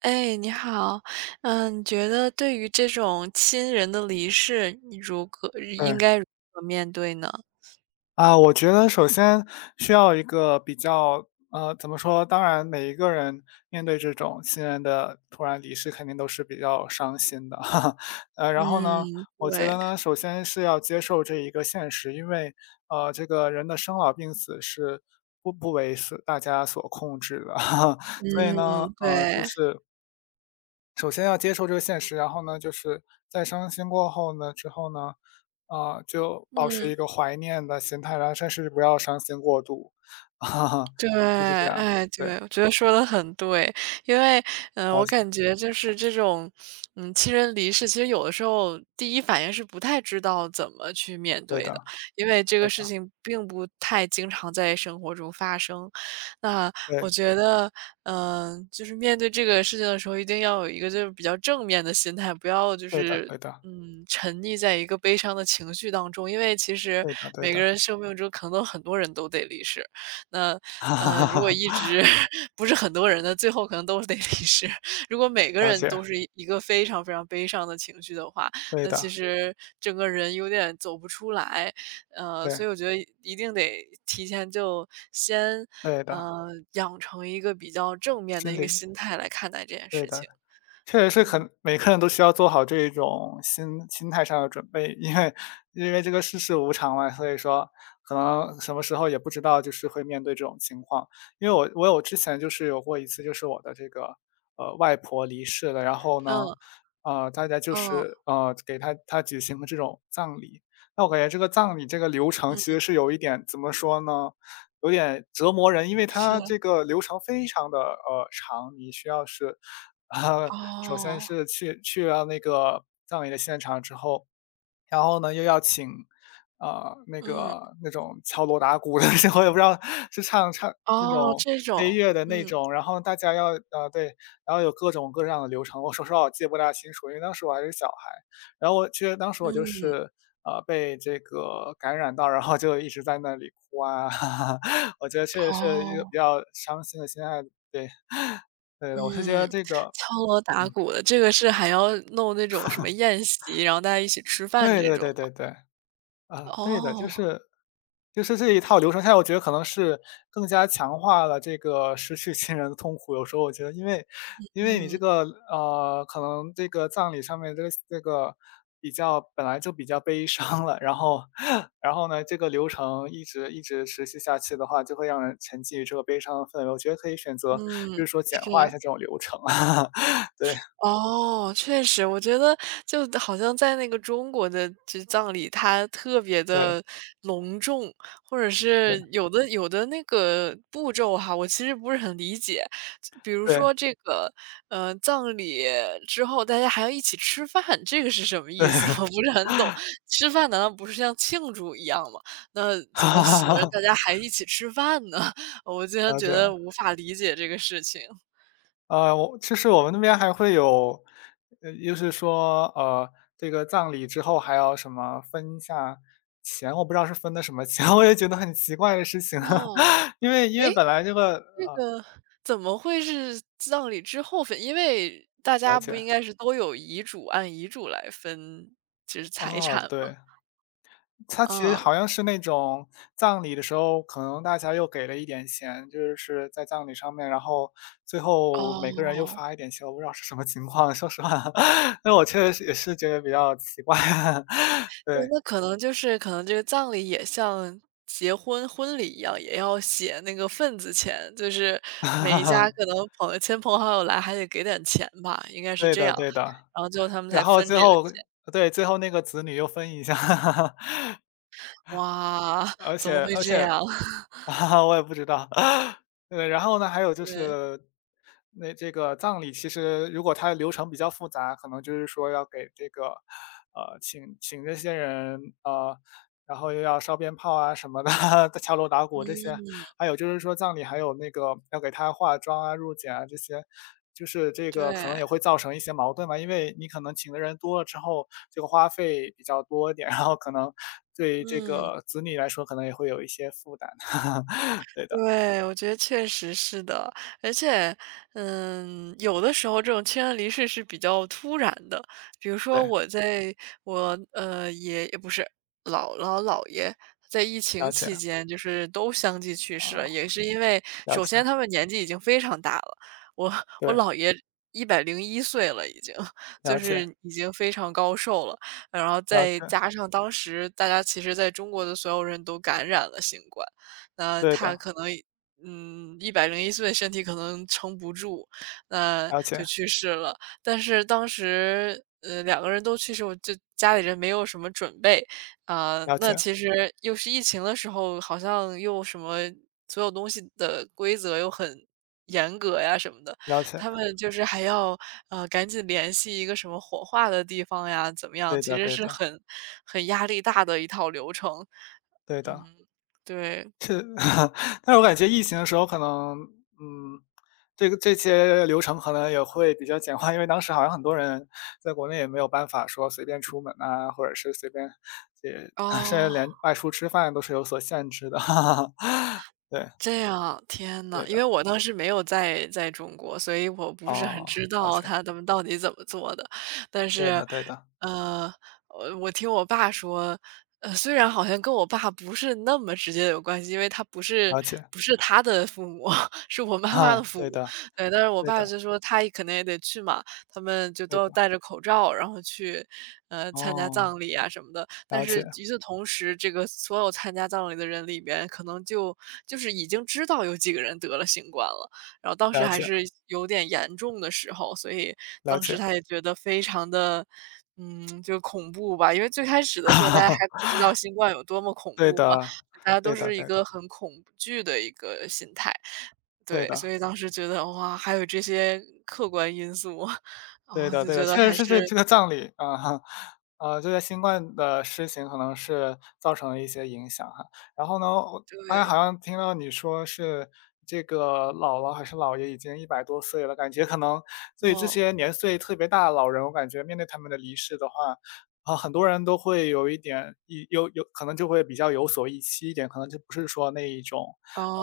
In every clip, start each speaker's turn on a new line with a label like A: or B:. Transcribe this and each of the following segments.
A: 哎，你好。你觉得对于这种亲人的离世，你
B: 对，
A: 应该如何面对呢？
B: 啊，我觉得首先需要一个比较怎么说，当然每一个人面对这种亲人的突然离世，肯定都是比较伤心的。然后呢，
A: 嗯，
B: 我觉
A: 对，
B: 得呢，首先是要接受这一个现实，因为，这个人的生老病死是不为是大家所控制的。所以呢，
A: 嗯，
B: 就
A: 对，
B: 是首先要接受这个现实，然后呢，就是在伤心过后呢之后呢，啊，就保持一
A: 嗯。
B: 个怀念的心态，然后甚至不要伤心过度。哈哈，
A: 对，
B: 就是这样。
A: 哎，
B: 对，
A: 对，我觉得说的很对。因为，我
B: 了解。
A: 感觉就是这种，亲人离世，其实有的时候第一反应是不太知道怎么去面
B: 对
A: 对的，
B: 的，
A: 因为这个
B: 对
A: 事
B: 的。
A: 情并不太经常在生活中发生。那我
B: 对，
A: 觉得，就是面对这个事情的时候，一定要有一个就是比较正面的心态，不要就
B: 对的，
A: 是。
B: 对的，
A: 嗯，沉溺在一个悲伤的情绪当中，因为其实
B: 对的，对
A: 每个
B: 的。
A: 人生命中可能都很多人都得离世，那，
B: 哈哈
A: 如
B: 哈
A: 果一
B: 哈。
A: 直 不是很多人的，最后可能都是得离世。如果每个
B: 了
A: 人
B: 解，
A: 都是一个非常非常悲伤的情绪的话，
B: 对
A: 那其
B: 的。
A: 实整个人有点走不出来。
B: 对，
A: 所以我觉得一定得提前就先，
B: 对的。
A: 呃，养成一个比较正面的
B: 心
A: 一个
B: 理，
A: 心态来看待这件
B: 对
A: 事
B: 的。
A: 情。
B: 确实是
A: 嗯，
B: 很每个人都需要做好这一种心态上的准备，因为这个世事无常嘛，所以说可能什么时候也不知道，就是会面对这种情况。因为我有之前就是有过一次，就是我的这个外婆离世了，然后呢，
A: 嗯，
B: 大家就
A: 哦，
B: 是给她举行了这种葬礼。那我感觉这个葬礼这个流程
A: 嗯，
B: 其实是有一点怎么说呢，有点折磨人，因为
A: 是，
B: 它这个流程非常的长，你需要是啊，首先
A: 哦，
B: 是去了那个葬礼的现场之后，然后呢，又要请，那
A: 嗯，
B: 个那种敲锣打鼓的 时候，我也不知道是唱唱那
A: 哦，
B: 种
A: 这
B: 悲
A: 种，
B: 乐的那
A: 嗯，
B: 种，然后大家要对，然后有各种各样的流程。我说实话我记不大清楚，因为当时我还是小孩。然后我其实当时我就
A: 嗯，
B: 是，被这个感染到，然后就一直在那里哭啊。我觉得确实是一个
A: 哦。
B: 比较伤心的心爱。对。对的，我是觉
A: 嗯，
B: 得这个
A: 敲锣打
B: 嗯，
A: 鼓的，这个是还要弄那种什么宴席，然后大家一起吃饭
B: 对
A: 这
B: 对
A: 种
B: 对
A: 吗？
B: 对对，啊，对的，就
A: 哦，
B: 是就是这一套流程下来，我觉得可能是更加强化了这个失去亲人的痛苦。有时候我觉得，因为你这
A: 嗯，
B: 个可能这个葬礼上面这个比较本来就比较悲伤了，然后 然后呢，这个流程一直一直持续下去的话，就会让人沉浸于这个悲伤的氛围。我觉得可以选择，
A: 嗯，
B: 就是说简
A: 是。
B: 化一下这种流程。对
A: 哦，确实，我觉得就好像在那个中国的这葬礼，它特别
B: 对
A: 的隆重，或者是
B: 对
A: 有的那个步骤哈，我其实不是很理解。比如
B: 对
A: 说这个，葬礼之后大家还要一起吃饭，这个是什么
B: 对。
A: 意思？我不是很懂。吃饭难道不是像庆祝一样吗？那怎
B: 哈
A: 么
B: 哈
A: 死
B: 哈
A: 了
B: 哈，
A: 大家还一起吃饭呢？我经常
B: 了
A: 觉
B: 解。
A: 得无法理解这个事情。
B: 我其实我们那边还会有，就是说，这个葬礼之后还要什么分一下钱，我不知道是分的什么钱。我也觉得很奇怪的事情啊。
A: 哦，
B: 因为
A: 诶
B: 本来这个
A: 这个怎么会是葬礼之后分？因为大家
B: 了
A: 不
B: 解，
A: 应该是都有遗嘱，按遗嘱来分就是财
B: 哦，
A: 产吗？
B: 对，他其实
A: 啊，
B: 好像是那种葬礼的时候，可能大家又给了一点钱，就是在葬礼上面，然后最后每个
A: 哦，
B: 人又发一点钱，我不知道是什么情况，说实话。那我确实也是觉得比较奇怪啊。
A: 对，
B: 对。
A: 那可能就是可能这个葬礼也像结婚婚礼一样，也要写那个份子钱，就是每一家 可能亲朋好友来还得给点钱吧，应该是
B: 对
A: 这
B: 的
A: 样，
B: 对的，
A: 然后最后他们才
B: 然后
A: 分
B: 最
A: 这个
B: 后
A: 钱。
B: 对，最后那个子女又分一下。
A: 哇，
B: 而
A: 怎么
B: 且
A: 会
B: 而
A: 这
B: 且
A: 样？
B: 啊我也不知道。对，然后呢，还有就
A: 对，
B: 是，那这个葬礼其实如果它的流程比较复杂，可能就是说要给这个，请这些人，然后又要烧鞭炮啊什么的。敲锣打鼓这
A: 嗯，
B: 些。还有就是说葬礼还有那个要给他化妆啊、入殓啊这些，就是这个可能
A: 对，
B: 也会造成一些矛盾嘛，因为你可能请的人多了之后，这个花费比较多一点，然后可能对这
A: 嗯。
B: 个子女来说可能也会有一些负担。对的，
A: 对，我觉得确实是的。而且，有的时候这种亲人离世是比较突然的。比如说
B: 对，
A: 我在我，爷也不是，姥姥姥爷在疫情
B: 了
A: 期
B: 解，
A: 间就是都相继去世
B: 啊，
A: 了，也是因为
B: 了
A: 首先
B: 解，
A: 他们年纪已经非常大了，我我
B: 对，
A: 姥爷一百零一岁了已经，就
B: 了解，
A: 是已经非常高寿了。然后
B: 了
A: 再
B: 解，
A: 加上当时大家其实在中国的所有人都感染了新冠。那
B: 对
A: 他
B: 的，
A: 可能一百零一岁身体可能撑不住，那
B: 了
A: 就
B: 解，
A: 去世了。但是当时，两个人都去世，我就家里人没有什么准备。啊，
B: 了
A: 那
B: 解，
A: 其实又是疫情的时候，好像又什么所有东西的规则又很严格呀什么的，
B: 了解，
A: 他们就是还要，赶紧联系一个什么火化的地方呀，怎么样，
B: 对
A: 其
B: 的，
A: 实
B: 对
A: 是
B: 的，
A: 很压力大的一套流程。
B: 对
A: 嗯，
B: 的。
A: 对。
B: 是。但是我感觉疫情的时候可能，嗯，这个这些流程可能也会比较简化，因为当时好像很多人在国内也没有办法说随便出门啊，或者是随便也 甚至
A: 哦，
B: 连外出吃饭都是有所限制的。对，
A: 这样，天呐，
B: 对
A: 因
B: 的，
A: 为我当时没有在中国，所以我不是很
B: 哦，
A: 知
B: 了
A: 道
B: 解，
A: 他们到底怎么做的。但
B: 对
A: 是，
B: 的对的，
A: 呃，我听我爸说，虽然好像跟我爸不是那么直接有关系，因为他不是
B: 了解。
A: 不是他的父母，是我 妈妈的
B: 哈，
A: 父
B: 对
A: 母。
B: 的
A: 对，但是我
B: 对
A: 爸
B: 的
A: 就说他可能也得去嘛，他们就
B: 对
A: 都
B: 的，
A: 戴着口罩，然后去，参加
B: 哦，
A: 葬礼啊什么的。但
B: 了
A: 是
B: 解
A: 与此同时，这个所有参加葬礼的人里边，可能就已经知道有几个人得了新冠了，然后当时
B: 了
A: 还
B: 解
A: 是有点严重的时候，所以
B: 了
A: 当时
B: 解。
A: 他也觉得非常的，就恐怖吧。因为最开始的 时候大
B: 哈
A: 家
B: 哈，
A: 还不知道新冠有多么恐
B: 对
A: 怖嘛，
B: 的
A: 大家都
B: 对的
A: 是一
B: 对
A: 个
B: 的
A: 很恐惧的一个心态。
B: 对
A: 对，所
B: 的。
A: 以当时觉得，哇，还有这些客观因素，
B: 对
A: 啊，
B: 的
A: 就
B: 对的，
A: 觉得
B: 确实
A: 还
B: 是这
A: 是
B: 这个葬礼，啊哈，这个新冠的事情可能是造成了一些影响哈。然后呢，我刚才
A: 对，
B: 好像听到你说是这个姥姥还是姥爷已经一百多岁了，感觉可能对这
A: 哦，
B: 些年岁特别大的老人，我感觉面对他们的离世的话，啊，很多人都会有一点有可能就会比较有所预期一点，可能就不是说那一种，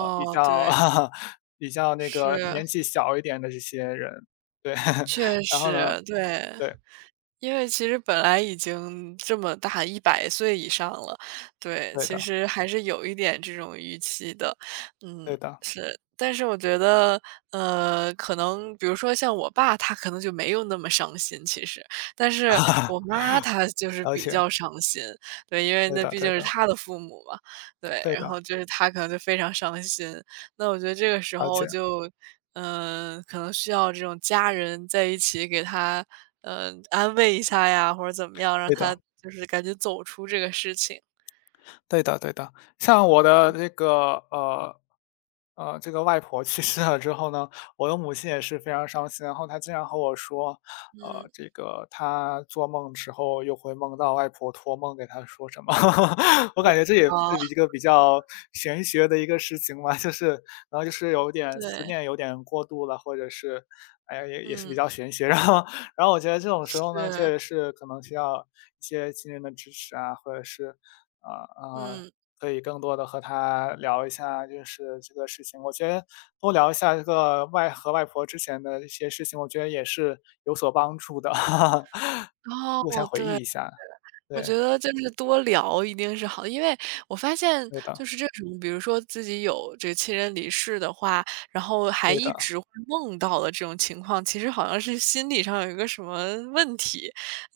B: 比较
A: 对，
B: 比较那个
A: 是。
B: 年纪小一点的这些人，对。
A: 确
B: 然后呢
A: 实，对。
B: 对，
A: 因为其实本来已经这么大100岁以上了，对，
B: 对
A: 其
B: 的，
A: 实还是有一点这种预期的，嗯。
B: 对的，
A: 但是我觉得，可能比如说像我爸，他可能就没有那么伤心其实，但是我妈她就是
B: 而
A: 比
B: 且
A: 较伤心，对，因为
B: 对
A: 那
B: 的
A: 毕竟
B: 对
A: 是
B: 的
A: 她的父母嘛，对，
B: 对
A: 然
B: 的，
A: 后就是她可能就非常伤心。那我觉得这个时
B: 而
A: 候
B: 且
A: 就，可能需要这种家人在一起给她，安慰一下呀，或者怎么样，让
B: 对
A: 她
B: 的。
A: 就是赶紧走出这个事情。
B: 对的对的，像我的这个外婆去世了之后呢，我的母亲也是非常伤心。然后她经常和我说，
A: 嗯，
B: 这个她做梦时候又会梦到外婆托梦给她说什么。我感觉这也
A: 啊，
B: 是一个比较玄学的一个事情嘛，就是然后就是有点思
A: 对，
B: 念有点过度了，或者是，哎呀，也是比
A: 嗯，
B: 较玄学。然后我觉得这种时候呢，确
A: 是，
B: 实是可能需要一些亲人的支持啊，或者是啊啊，
A: 嗯，
B: 可以更多的和他聊一下就是这个事情。我觉得多聊一下这个外和外婆之前的一些事情，我觉得也是有所帮助的。互
A: 哦，
B: 相回
A: 对。
B: 忆一下。
A: 我觉
B: 对，
A: 得就是多聊一定是好的因为我发现
B: 对
A: 就
B: 的，
A: 是这种，比如说自己有这个亲人离世的话，然后还
B: 对
A: 一
B: 的。
A: 直会梦到的这种情况，其实好像是心理上有一个什么问题，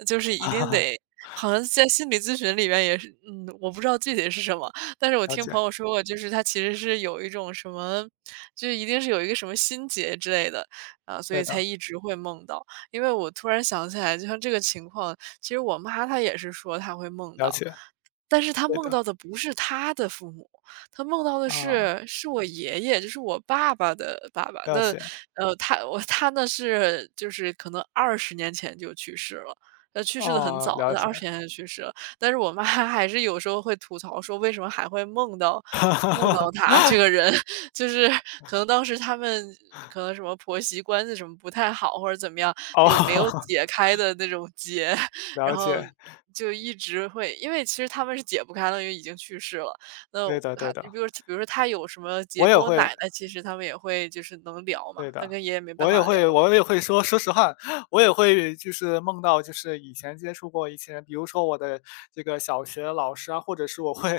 A: 就是一定得 好像在心理咨询里边也是，我不知道具体是什么，但是我
B: 了
A: 听朋
B: 解，
A: 友说过，就是他其实是有一种什么，就一定是有一个什么心结之类的，啊，所以
B: 对
A: 才
B: 的，
A: 一直会梦到。因为我突然想起来，就像这个情况，其实我妈她也是说她会梦
B: 了
A: 到，
B: 解，
A: 但是他
B: 对
A: 梦
B: 的，
A: 到的不是他的父母，他梦到的
B: 啊，
A: 是我爷爷，就是我爸爸的爸爸。
B: 了
A: 那，
B: 解，
A: 他呢是就是可能二十年前就去世了，去世的很
B: 哦，
A: 早，
B: 了解。
A: 二十年前就去世了。但是我妈 还是有时候会吐槽说为什么还会梦到 他这个人，就是可能当时他们可能什么婆媳关系什么不太好，或者怎么样，
B: 哦。
A: 就有没有 解开的那种结，然
B: 了
A: 后
B: 解，
A: 就一直会因为其实他们是解不开的，因为已经去世了。那
B: 对
A: 我
B: 的对
A: 还比
B: 的，
A: 如比如说他有什么结
B: 我也
A: 跟我
B: 会
A: 奶奶，其实他们也会就是能聊嘛，
B: 对
A: 但
B: 的，
A: 跟爷爷没办
B: 我
A: 法
B: 也
A: 聊。
B: 会我也会说，说实话。我也会就是梦到，就是以前接触过一些人，比如说我的这个小学老师啊，或者是我会，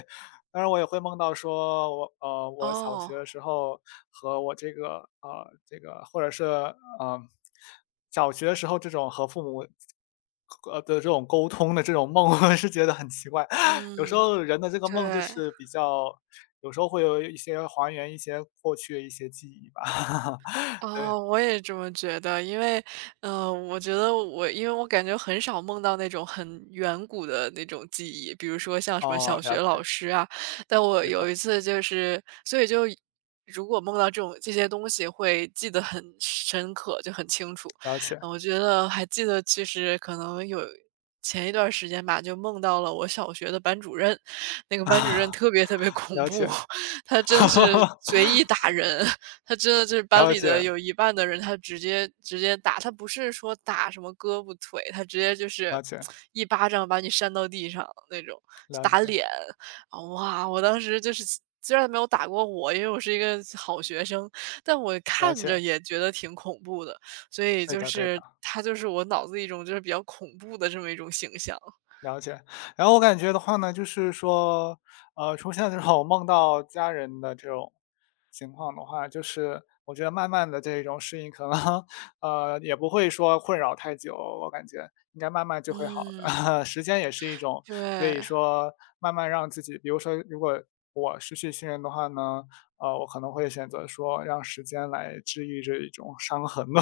B: 当然我也会梦到说我小
A: 哦，
B: 学的时候和我这个，或者是呃小学的时候这种和父母的这种沟通的这种梦。我是觉得很奇怪。有时
A: 嗯，
B: 候人的这个梦就
A: 对。
B: 是比较，有时候会有一些还原一些过去的一些记忆吧。对，
A: 哦，我也这么觉得，因为，我觉得我，因为我感觉很少梦到那种很远古的那种记忆，比如说像什么小
B: 哦，
A: 学
B: 了
A: 老
B: 解，
A: 师啊，但我
B: 对的，
A: 有一次就是，所以就如果梦到这些东西，会记得很深刻，就很清楚。
B: 了解，
A: 我觉得还记得，其实可能有前一段时间吧，就梦到了我小学的班主任，那个班主任特别特别恐
B: 了
A: 怖，
B: 解。
A: 他真的是随 意打人，他真的就是班
B: 了
A: 里的
B: 解，
A: 有一半的人，他直接打，他不是说打什么胳膊腿，他直接就是
B: 了解，
A: 一巴掌把你扇到地上那种，
B: 了解，
A: 打脸。啊哇，我当时就是虽然没有打过我，因为我是一个好学生，但我
B: 了
A: 看着
B: 解，
A: 也觉得挺恐怖的，所以
B: 对
A: 就
B: 的对
A: 是
B: 的。
A: 他就是我脑子一种就是比较恐怖的这么一种形象。
B: 了解，然后我感觉的话呢，就是说，出现这种梦到家人的这种情况的话，就是我觉得慢慢的这种适应可能。也不会说困扰太久，我感觉应该慢慢就会好
A: 嗯，
B: 的。时间也是一种可以
A: 对。
B: 说慢慢让自己比如说如果我失去亲人的话呢，我可能会选择说让时间来治愈这一种伤痕吧。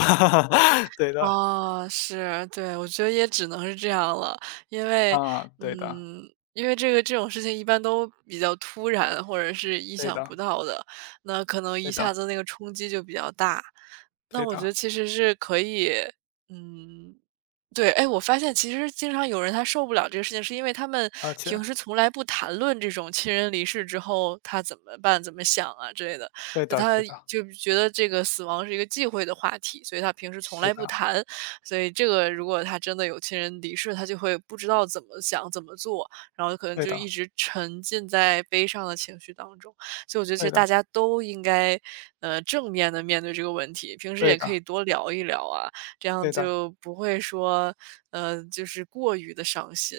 B: 对的，
A: 哦，是，对，我觉得也只能是这样了。因为
B: 啊，对的，
A: 嗯，因为这个这种事情一般都比较突然，或者是意
B: 对
A: 想不
B: 的，
A: 到的，那可能一
B: 对的，
A: 下子那个冲击就比较大。那
B: 对
A: 我觉
B: 的，
A: 得其实是可以嗯，对，哎，我发现其实经常有人他受不了这个事情，是因为他们
B: 而且
A: 平时从来不谈论这种亲人离世之后他怎么办、怎么想啊之类的。
B: 对
A: 就
B: 的
A: 他
B: 对的
A: 就觉得这个死亡是一个忌讳的话题，所以他平时从
B: 对
A: 来不
B: 的
A: 谈。所以这个如果他真的有亲人离世，他就会不知道怎么想、怎么做，然后可能
B: 对
A: 就一
B: 的
A: 直沉浸在悲伤的情绪当中。所以我觉得其
B: 对
A: 实大
B: 的
A: 家都应该，正面的面对这个问题，平时
B: 对
A: 也可以
B: 的
A: 多聊一聊啊，这样
B: 对的
A: 就不会说，就是过于的伤心。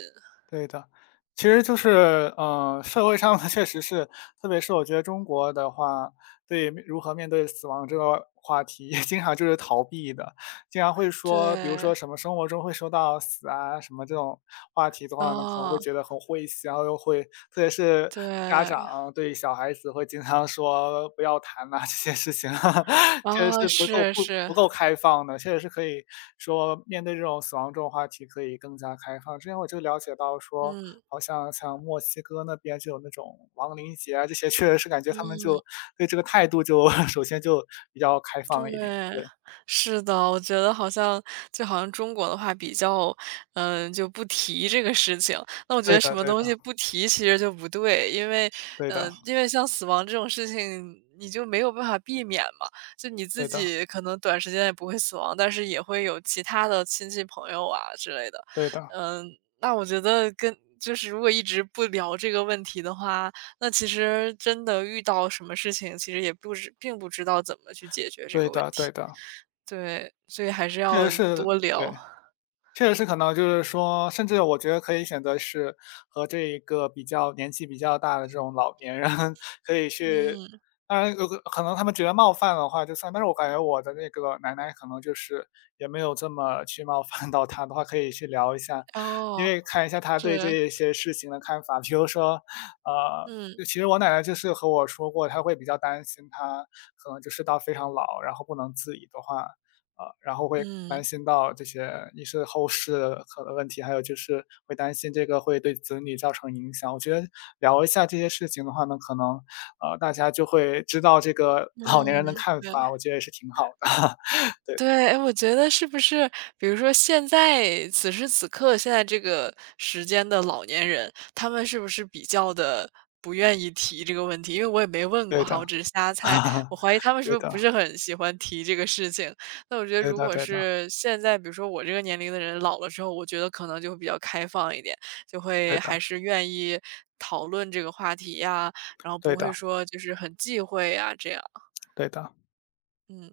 B: 对的。其实就是，社会上 确实是，特别是我觉得中国的话，对面如何面对死亡这个话题。经常就是逃避的。经常会说，比如
A: 对，
B: 说什么生活中会说到死啊，什么这种话题的话呢，可能会
A: 哦，
B: 觉得很晦气，然后又会特别是家
A: 对，
B: 长对小孩子会经常说不要谈呐，这些事情。确实
A: 哦，
B: 是不够
A: 是
B: 不
A: 是，
B: 不够开放的，确实是可以说面对这种死亡这种话题可以更加开放。之前我就了解到说，
A: 嗯。
B: 好像像墨西哥那边就有那种亡灵节啊，这些确实是感觉他们就对这个态度就 首先就比较开放一点。
A: 对，
B: 对，
A: 是的，我觉得就好像中国的话比较，就不提这个事情。那我觉
B: 对
A: 得什
B: 的，
A: 么
B: 对
A: 东
B: 的，
A: 西不提其实就不对，因为，
B: 对的，
A: 因为像死亡这种事情，你就没有办法避免嘛。就你自
B: 对的，
A: 己可能短时间也不会死亡，但是也会有其他的亲戚朋友啊之类的。
B: 对的，
A: 嗯，那我觉得就是如果一直不聊这个问题的话，那其实真的遇到什么事情，其实也不知并不知道怎么去解决这个
B: 对
A: 问
B: 的，
A: 题。
B: 对的，
A: 对，所以还是
B: 确
A: 要
B: 实
A: 多
B: 是，
A: 聊。
B: 对。确实是可能就是说，甚至我觉得可以选择是和这一个比较年纪比较大的这种老年人 可以去
A: 嗯，
B: 当然有可能他们觉得冒犯的话就算，但是我感觉我的那个奶奶可能就是也没有这么去冒犯到他的话，可以去聊一下，因
A: 哦，
B: 为看一下她对
A: 是，
B: 这些事情的看法。比如说，呃，
A: 嗯
B: 就其实我奶奶就是和我说过，她会比较担心她可能就是到非常老，然后不能自理的话，然后会担
A: 嗯
B: 心到这些一是后事的可能问题，还有就是会担心这个会对子女造成影响。我觉得聊一下这些事情的话呢，可能，大家就会知道这个
A: 嗯，
B: 老年人的看
A: 对。
B: 法，我觉得也是挺好的。
A: 对，哎，我觉得是不是，比如说现在此时此刻，现在这个时间的老年人，他们是不是比较的不愿意提这个问题？因为我也没问过
B: 对
A: 哈，
B: 的。
A: 我只是瞎猜，我 怀疑他们是不
B: 对
A: 是不
B: 的，
A: 是很喜欢提这个事情。那我觉得
B: 对
A: 如
B: 的，
A: 果
B: 对的，
A: 是现在，比如说我这个年龄的人老了之后，我觉得可能就会比较开放一点，就会
B: 对
A: 还
B: 的，
A: 是愿意讨论这个话题呀，然后不
B: 对
A: 会
B: 的，
A: 说就是很忌讳呀，这样，
B: 对的。
A: 嗯。